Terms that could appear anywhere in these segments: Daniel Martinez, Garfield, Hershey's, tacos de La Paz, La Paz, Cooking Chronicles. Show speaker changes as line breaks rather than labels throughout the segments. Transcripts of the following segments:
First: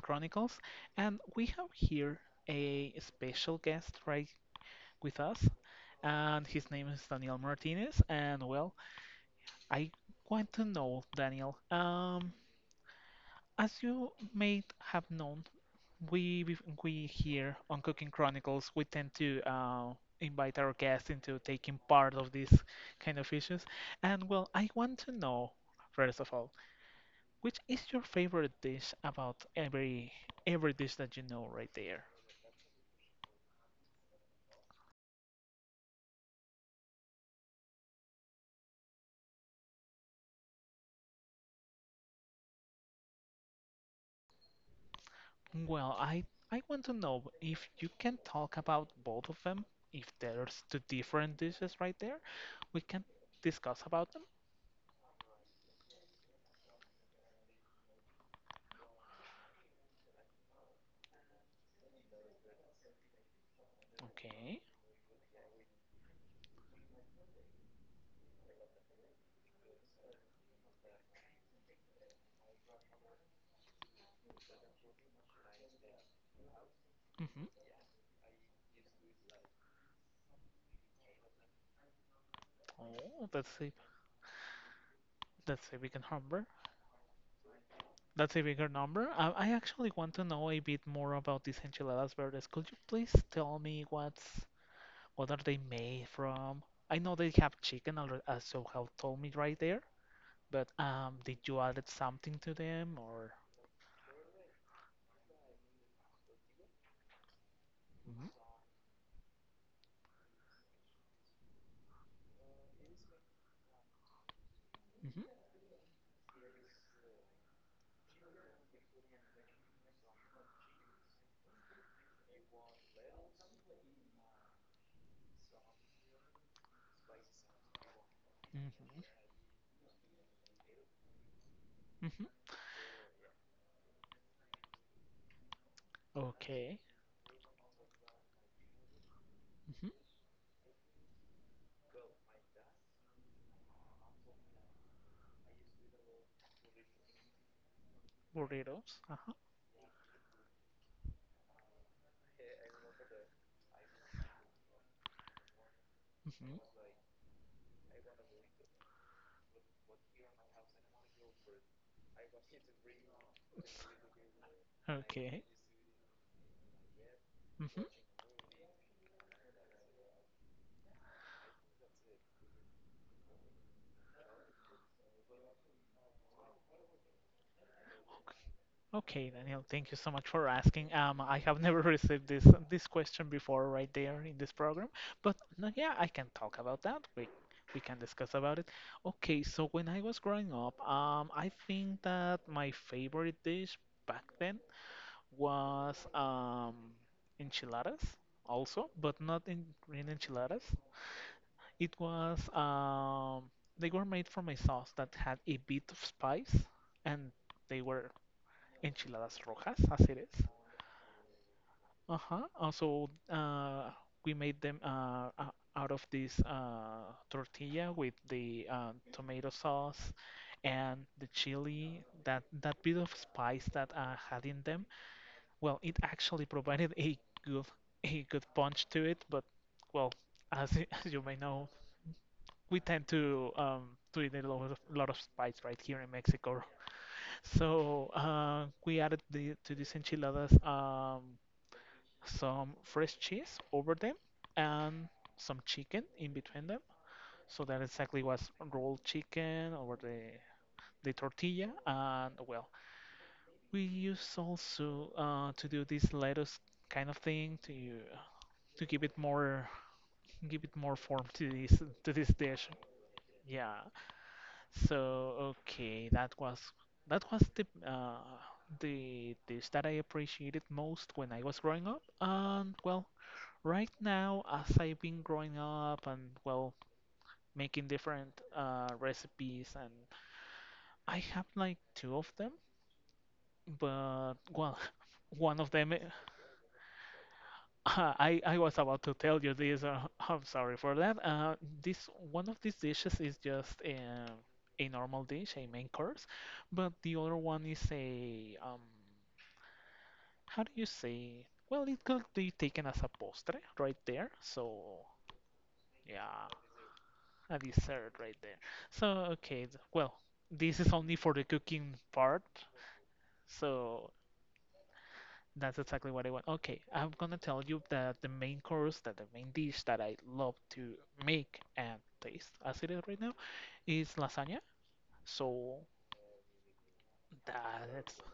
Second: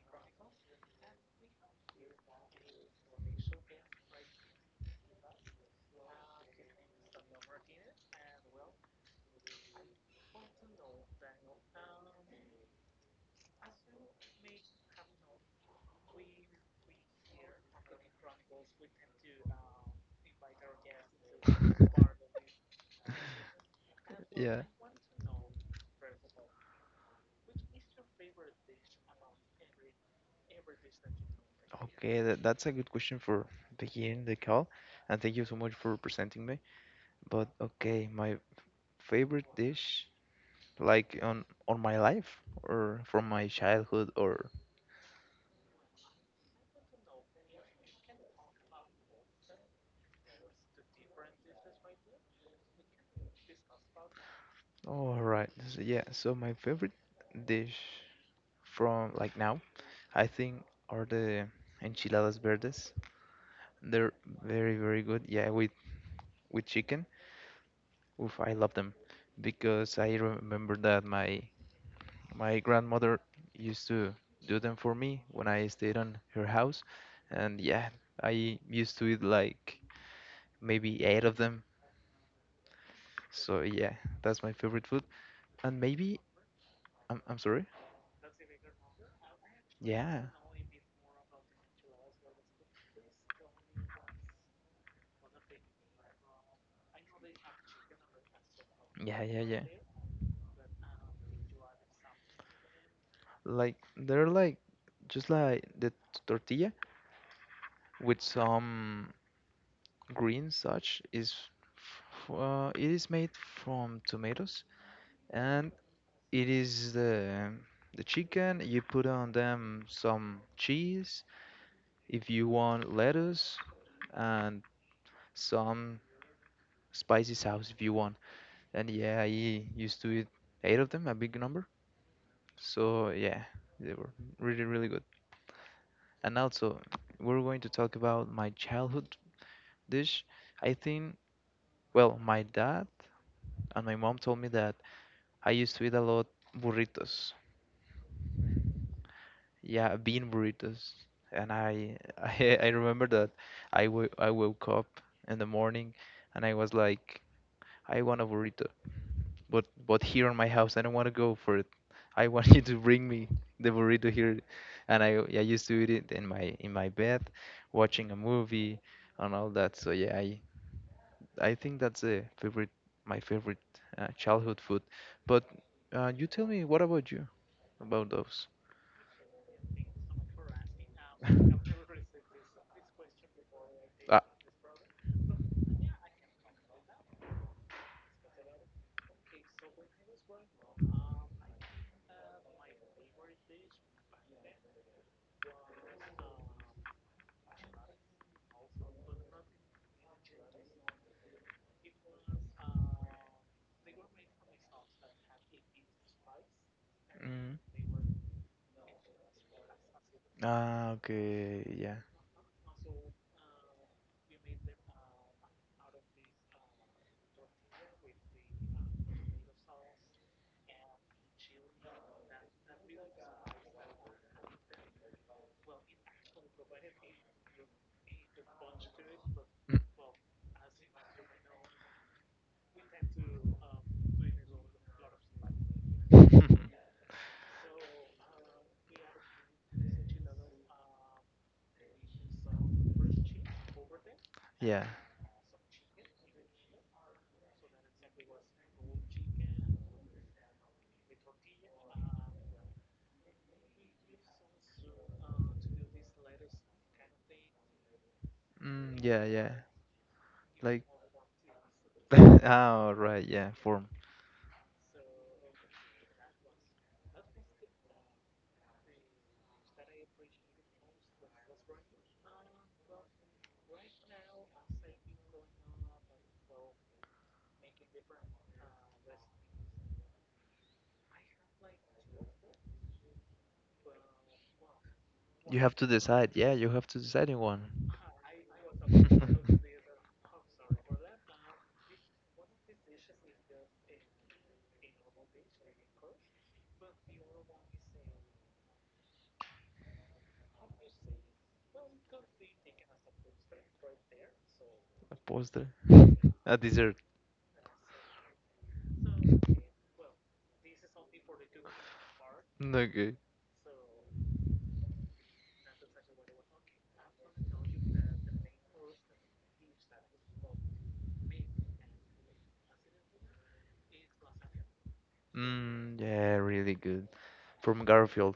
Chronicles, and we have here a special guest right with us, and his name is Daniel Martinez. And well, I want to know, Daniel, as you may have known, we we we here on Cooking Chronicles we tend to invite our guests into taking part of these kind of issues, and well,
Yeah.
I want to know first of all. Which is your favorite dish about every dish that you know right there?
Okay, that's a good question for beginning the call, and thank you so much for presenting me. But okay, my favorite dish, like on my life or from my childhood, or
Well, I want to know if you can talk about both of them, if there's two different dishes right there, we can discuss about them.
all right, so yeah. So my favorite dish from like now, I think, are the enchiladas verdes. They're
Okay.
very very good. Yeah, with chicken. Oof, I love them because I remember that my grandmother used to do them for me when I stayed on her house, and
Hmm.
yeah, I used to eat like maybe eight of them.
Oh,
So yeah, that's my favorite food.
that's a
And
bigger
maybe
number.
I'm sorry.
That's a bigger number. I actually want
Yeah,
to know a bit more about these enchiladas verdes. Could you please tell me what are they made from? I know they have chicken, alre- as you have
yeah,
told me
yeah,
right
yeah.
there. But did you add something to them or?
Like they're like just like the tortilla with
Mhm,
some green such is it is made from tomatoes,
mhm,
and it is the chicken you put on them, some cheese if you want, lettuce, and some spicy sauce if you want. And
mhm,
yeah, I used to eat eight of them, a big number.
mhm.
So yeah, they were really really good. And also,
Okay.
we're going to talk about my childhood
Mhm.
dish. I think, well, my dad and my mom told me that I used to eat a lot burritos.
Burritos. Uh-huh.
Yeah, bean burritos. And I I remember that I woke up in the morning and I
Mhm.
was like, I want a burrito. But here in my house, I don't want to go for it. I want you to bring me the burrito here. And I, yeah, I
Okay.
used to eat it in my bed,
Mhm.
watching a movie and all that. So yeah, I think that's a favorite, my favorite childhood food. But you tell me, what about you? About those?
Okay, Daniel, thank you so much for asking. I have never received this question before right there
Ah,
in this program, but no, yeah, I can talk about that. We can discuss about it. Okay, so when I was growing up, I think that my favorite dish back then was enchiladas also, but not in green enchiladas. It was they were made from a sauce that had a bit of spice, and
mm,
they were enchiladas rojas, as it is.
ah, okay, yeah.
Uh-huh. Also, we made them out of this tortilla with the tomato sauce and the chili, that that bit of spice that had in them. Well, it actually provided good a good punch to it, but well, as you may know, we tend to eat a lot of spice right here in Mexico. So we added the, to these enchiladas some fresh cheese over them
Yeah.
and some chicken in between them. So that exactly was rolled chicken over the tortilla and well, we use also to do this lettuce kind of thing to you to
Mm,
give it
yeah, yeah.
more
Like,
form to this
ah,
dish.
all right, yeah,
Yeah.
form.
So okay, that was the dish that I appreciated most when I was growing up. And well, right now as I've been growing up and well making different recipes and I have like two of them, but well,
You
one of
have to
them.
decide. Yeah, you have to decide in one.
I was about to tell you this. I'm sorry for that. This one of these dishes is just a normal dish, a main course, but the other one is a how do you say? Well, it could be taken as a postre right there. So
A poster.
yeah,
A dessert.
a dessert right there. So okay, well, this is only for the cooking part.
Okay.
So that's exactly what I want. Okay, I'm gonna tell you that the main course, that the main dish that I love to make and taste as it is right now, is lasagna. So
Mm, yeah, really good. From
that's.
Garfield.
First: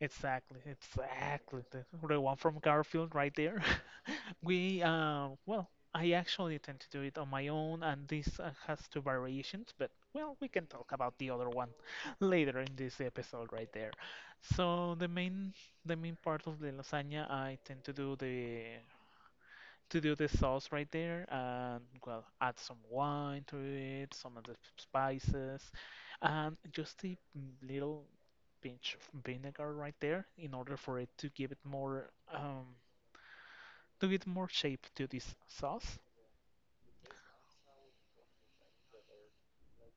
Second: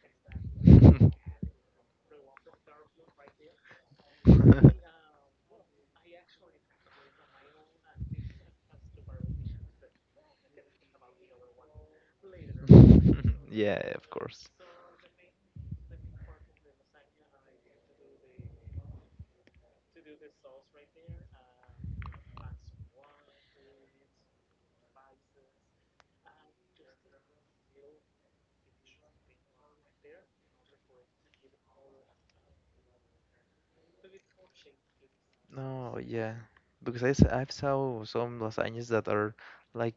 Exactly, exactly. The one from Garfield right there. We, well, I actually tend to do it on my own, and this has two variations, but well, we can talk about the other one later in this episode right
Yeah,
there.
of course.
So the main part of the lasagna, I tend to do the sauce right there and well add some wine to it some of the spices and just a little pinch of vinegar right there in order for it to give it more to give more shape to this
No,
sauce.
yeah. Because I've saw some lasagnas that are like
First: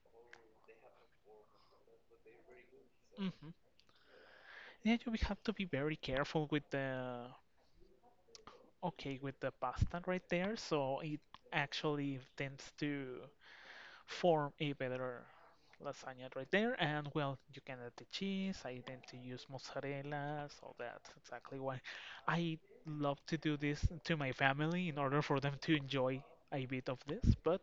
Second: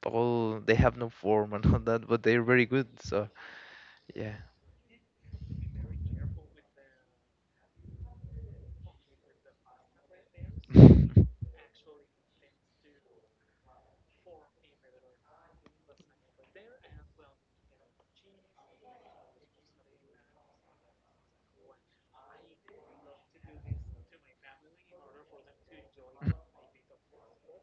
Paul, they have no form and all that, but they're very good. So
Hmm.
yeah,
Yeah, you will have to be very careful with the okay with the pasta right there, so it actually tends to form a better lasagna right there. And well, you can add the cheese. I tend to use mozzarella, so that's exactly why I love to do this to my family in order for them to enjoy a bit of this. But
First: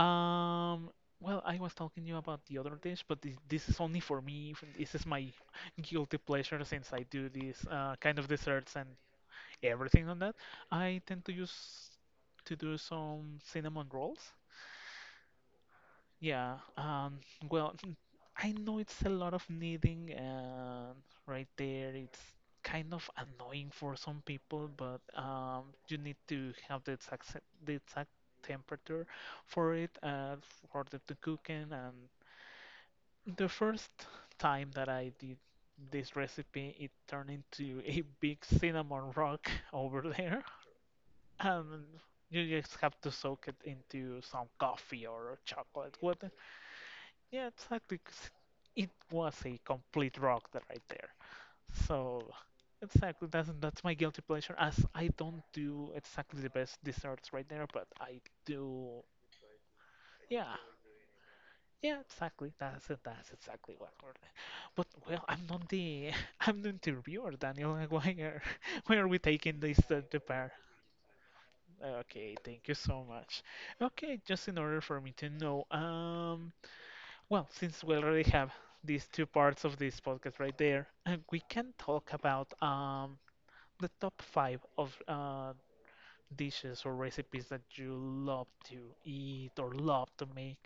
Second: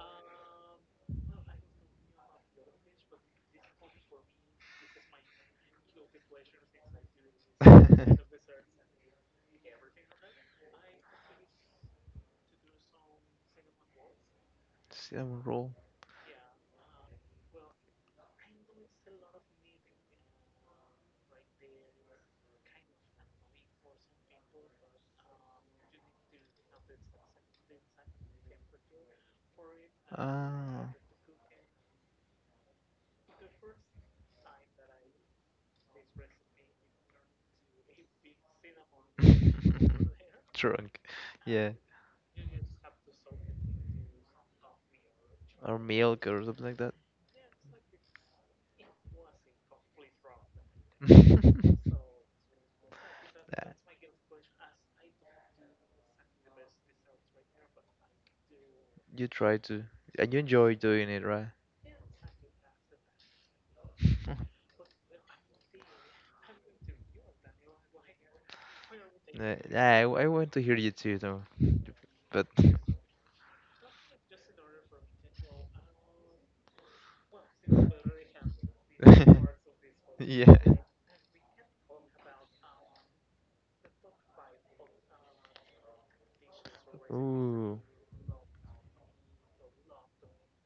um, well, I was talking to you about the other dish, but this is only for me. This is my guilty pleasure since I do this kind of desserts and everything on that. I tend to use to do some cinnamon rolls.
cinnamon roll.
Yeah, well, I know it's a lot of needing, and right there, it's kind of annoying for some people, but you need to have the exact temperature for it, for
Ah,
the cooking. And the first time that I did this recipe, it turned into a big cinnamon rock over there,
drunk. Yeah,
and you just have to soak it into some coffee or
or
chocolate. What?
milk or something like that.
Yeah, exactly. 'Cause it was a complete rock that right there. So, exactly, that's my guilty pleasure. As I don't do exactly the best desserts right
Yeah.
there, but I do.
You try to, and you
Yeah,
enjoy doing it, right?
yeah, exactly. That's it. That's exactly what. We're- but well, I'm not the I'm the interviewer, Daniel. Like, why are why are we taking this
Yeah,
to
I
pair?
want to hear you too, though.
Okay,
But
thank you so much. Okay, just in order for me to know. Well, since we already have these two parts of this podcast
yeah.
right there, we can talk about the top five of dishes or recipes that
Ooh,
you love to eat or love to make.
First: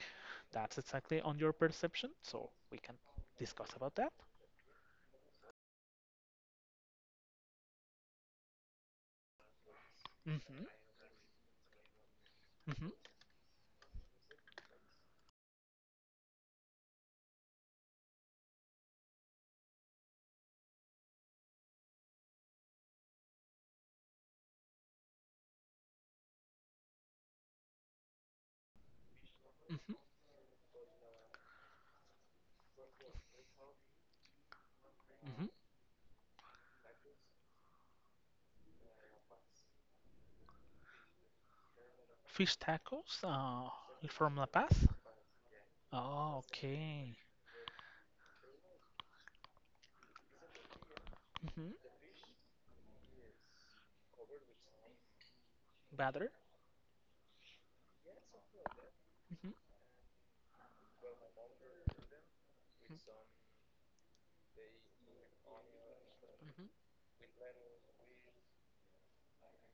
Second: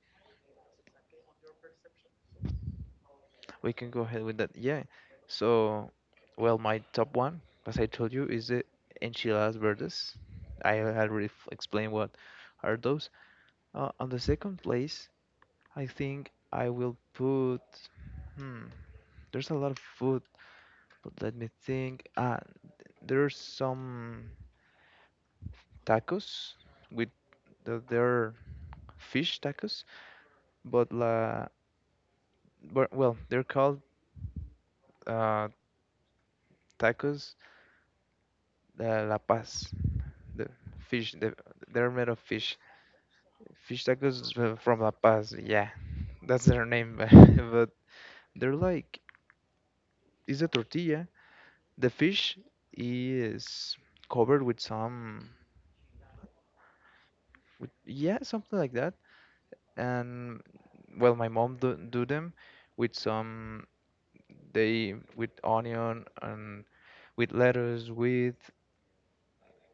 That's exactly on your perception, so we can discuss
we can
about
go
that.
ahead with that. Yeah. So, well, my top one, as I told you, is the enchiladas verdes.
Hmm.
I had already explained what are
Hmm.
those. On the second place, I think I will put. Hmm, there's a lot of food, but let me think. Ah, there's some tacos with the, they're fish tacos,
Hmm.
but la, but, well, they're called
Hmm.
uh, tacos de La Paz. The fish, the, they're made of
Fish
fish.
tacos
Fish tacos
from La
from
Paz.
La Paz. Yeah,
Oh,
that's their name,
okay.
but they're like it's a tortilla.
Mm-hmm.
The fish is covered with some,
Batter.
with, yeah, something like that.
Hmm.
And well, my mom do them with some, they with onion and
Hmm.
with lettuce, with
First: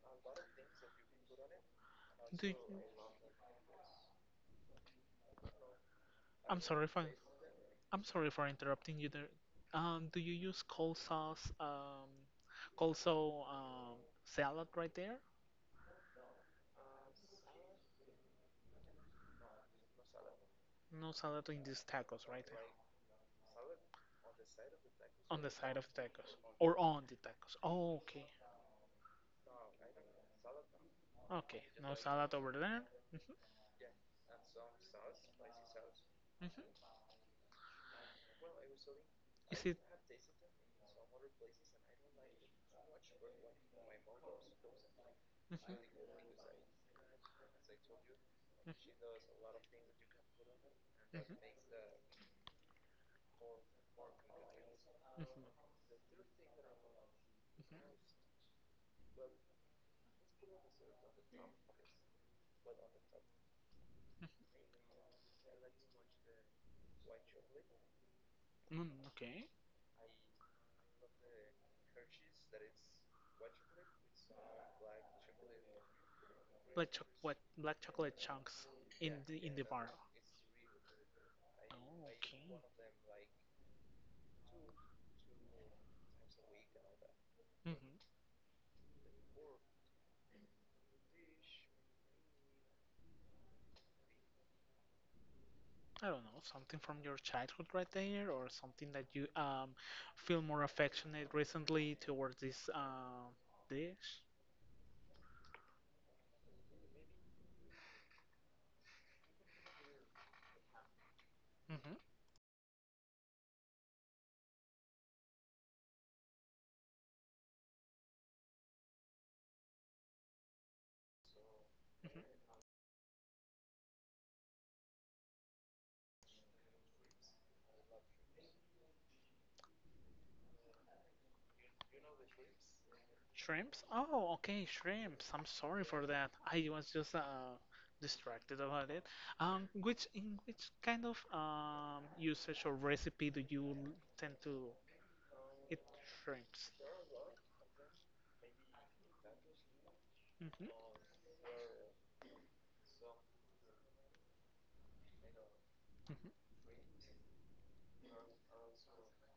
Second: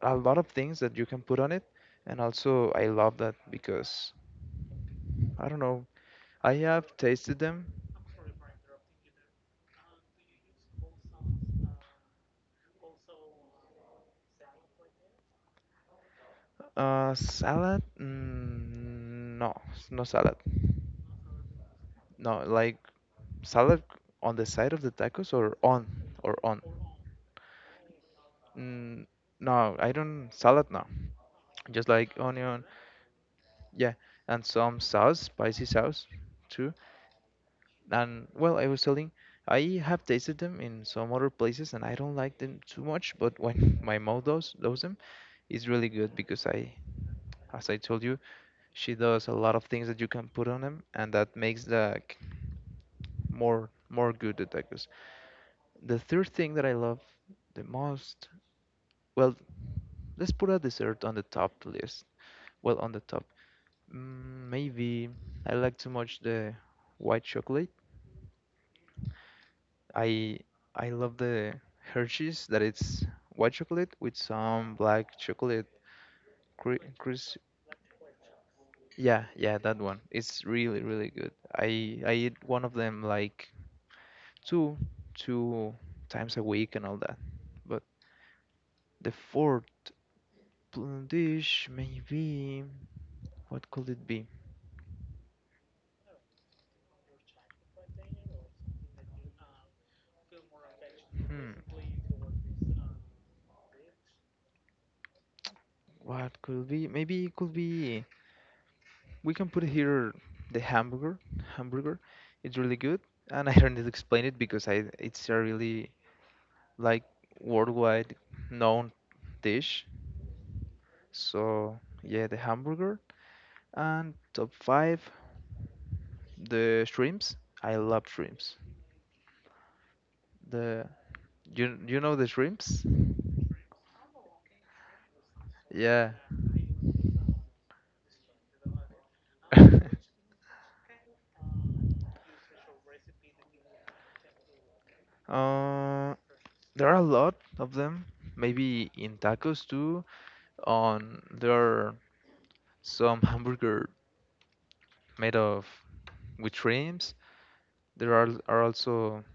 a lot of things that you can put on it. And
Do
also, I love that because I don't know, I
I'm sorry
have
for
tasted them.
I'm sorry for interrupting you there. Do you use cold sauce, also salad right there?
Salad? Mm, no, no salad.
No salad in these tacos
No,
right there.
like salad on the side of the tacos
On the
or
side
on
of tacos
or on.
or on the tacos. Oh, okay.
Mm, no, I don't salad, no.
Okay.
Just
No
like
salad over
onion,
there. Mhm.
yeah, and some sauce, spicy sauce too.
Mhm.
And well, I was telling,
Is it?
I have tasted them in some other places and I don't like them too much, but when my mom does them, it's
Mhm.
really good because I, as I told you, she does a lot of things that you can put on them, and that
Mhm.
makes the more
Mhm.
more good the tacos.
Mhm.
The third thing that I love the most, well, let's put a dessert on the top list. Well, on the top. Mm, maybe I like too much the white chocolate.
Mhm. Mm, okay.
I I love the Hershey's that it's white chocolate with some black chocolate
Black choc what
crisp.
black chocolate chunks in
Yeah, yeah,
the
that
bar.
one. It's really, really good.
Oh,
I eat
okay.
one of them like two two times a week and all that. But
Hmm.
the fourth plain dish, maybe. What could it be?
I don't know, something from your childhood right there, or something that you feel more affectionate
Hmm.
recently towards this dish.
What could be? Maybe it could be. We can put here the hamburger.
Hmm.
Hamburger. It's really good, and I don't need to explain it because I it's a really, like, worldwide known dish. So yeah, the hamburger, and top five the shrimps. I love shrimps. The you know the shrimps?
Shrimps? Oh, okay, shrimps. I'm sorry for
Yeah.
that. I was just distracted about it. Which in which kind of usage or recipe do tend to eat
Uh,
shrimps?
there are a lot of them. Maybe in tacos too.
Mm-hmm.
On there are some hamburger made of
Mm-hmm.
with shrimps. There are also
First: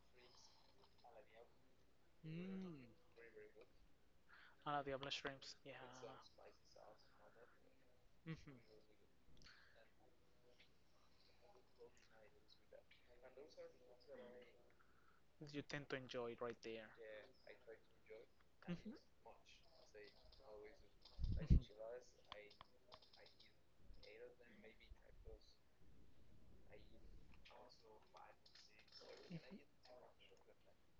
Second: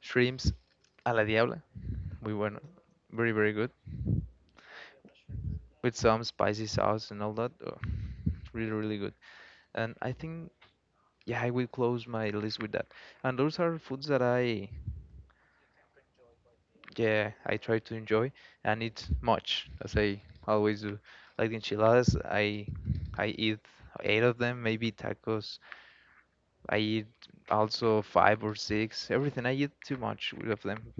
shrimps a la diabla. We went
Mm.
very very good
A la diabla shrimps.
with
Yeah.
some spicy sauce and all that. Oh, really
Mm-hmm.
really good. And I think, yeah, I will close my list with that. And those are foods that I,
You tend to enjoy it right there.
yeah, I try to enjoy and
Mm-hmm.
eat much as I always do. Like the
Mm-hmm.
enchiladas, I eat eight of them, maybe tacos. I eat also five or six. Everything I
Mm-hmm.
eat too much of them.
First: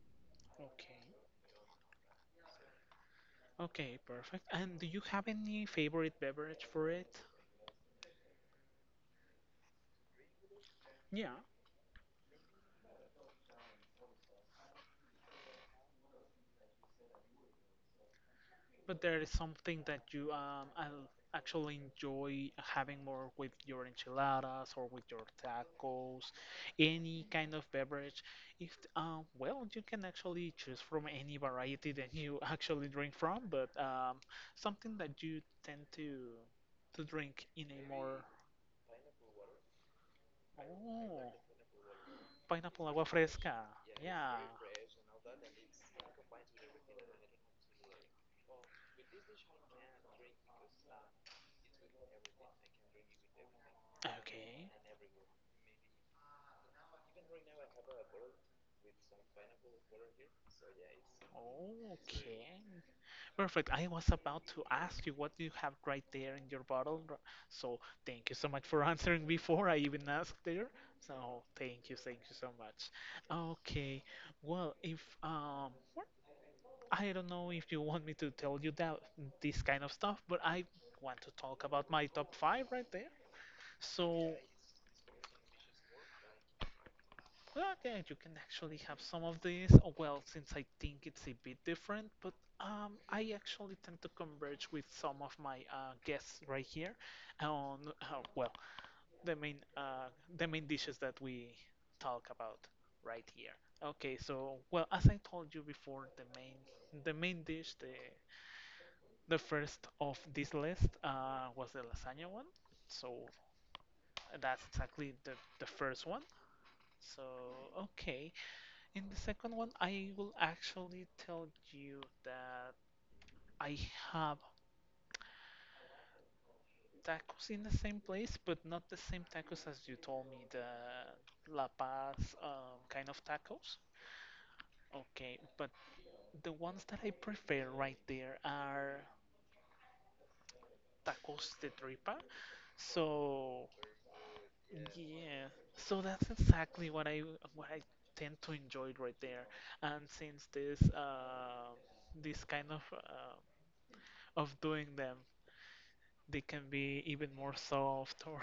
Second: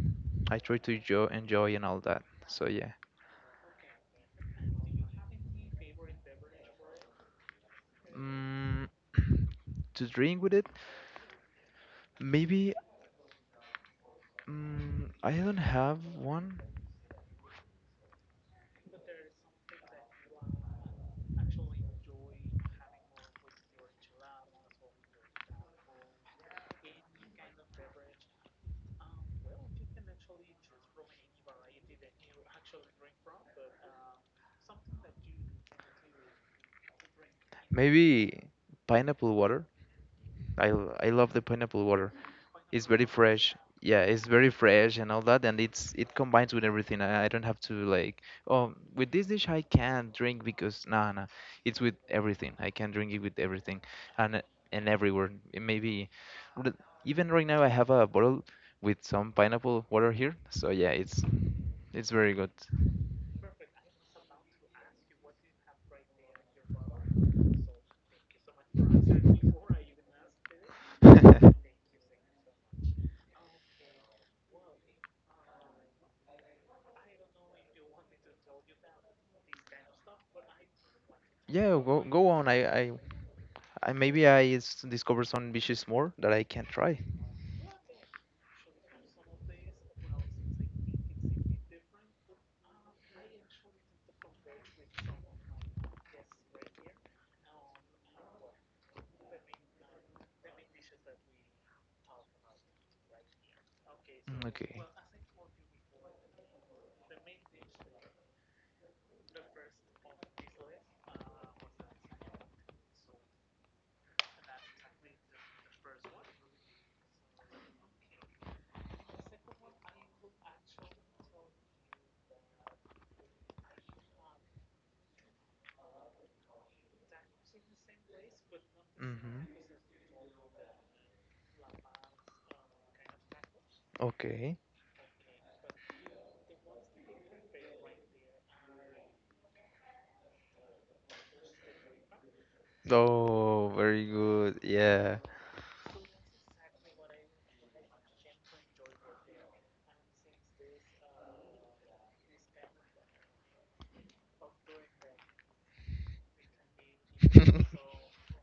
I try to
Okay.
enjoy, enjoy and all that. So yeah.
Okay, perfect. And do you have any favorite beverage for it?
Mm, to drink with it,
Yeah,
maybe mm, I don't have one.
but there is something that you actually enjoy having more with your enchiladas or with your tacos, any kind of beverage. If well, you can actually choose from any variety that you actually drink from, but something that you tend to drink in a more.
Maybe pineapple water? I love
Oh,
the pineapple water. It's
pineapple
very
agua
fresh.
fresca.
Yeah, it's
Yeah.
very fresh and all that, and it's it combines with everything. I don't have to like, oh, with this dish I can't drink because nah, nah, it's with everything. I can drink it with everything, and
Okay.
and everywhere. It maybe even right now I have a bottle with some pineapple water here. So yeah, it's very
Okay.
good.
Perfect. I was about to ask you what do you have right there in your bottle. R- So thank you so much for answering before I even asked there. Thank you so much. Okay, well, if what- I don't know if you want me to tell you that this kind of stuff, but I want to talk
Yeah,
about
go
my
go
top
on. I
five right
I,
there.
I maybe
So,
discover some dishes more that I can try.
well, yeah, you can actually have some of these. Oh, well, since I think it's a bit different, but I actually tend to converge with some of my guests right here on, well, the main uh, the
Mm,
main dishes that we talk about right here. Okay, so
okay.
well, as I told you before, the main dish, the first of this list was the lasagna one. So that's exactly the first one. So okay. In the second one, I will actually tell you that I have tacos in the same place, but not the same
Mm-hmm.
tacos as you told me, the La Paz kind of tacos.
Okay.
Okay, but the ones that I prefer right there are tacos de tripa. So,
Oh, very good. Yeah.
yeah, so that's exactly what I tend to enjoy right there. And since this this kind of doing them they can be even more soft or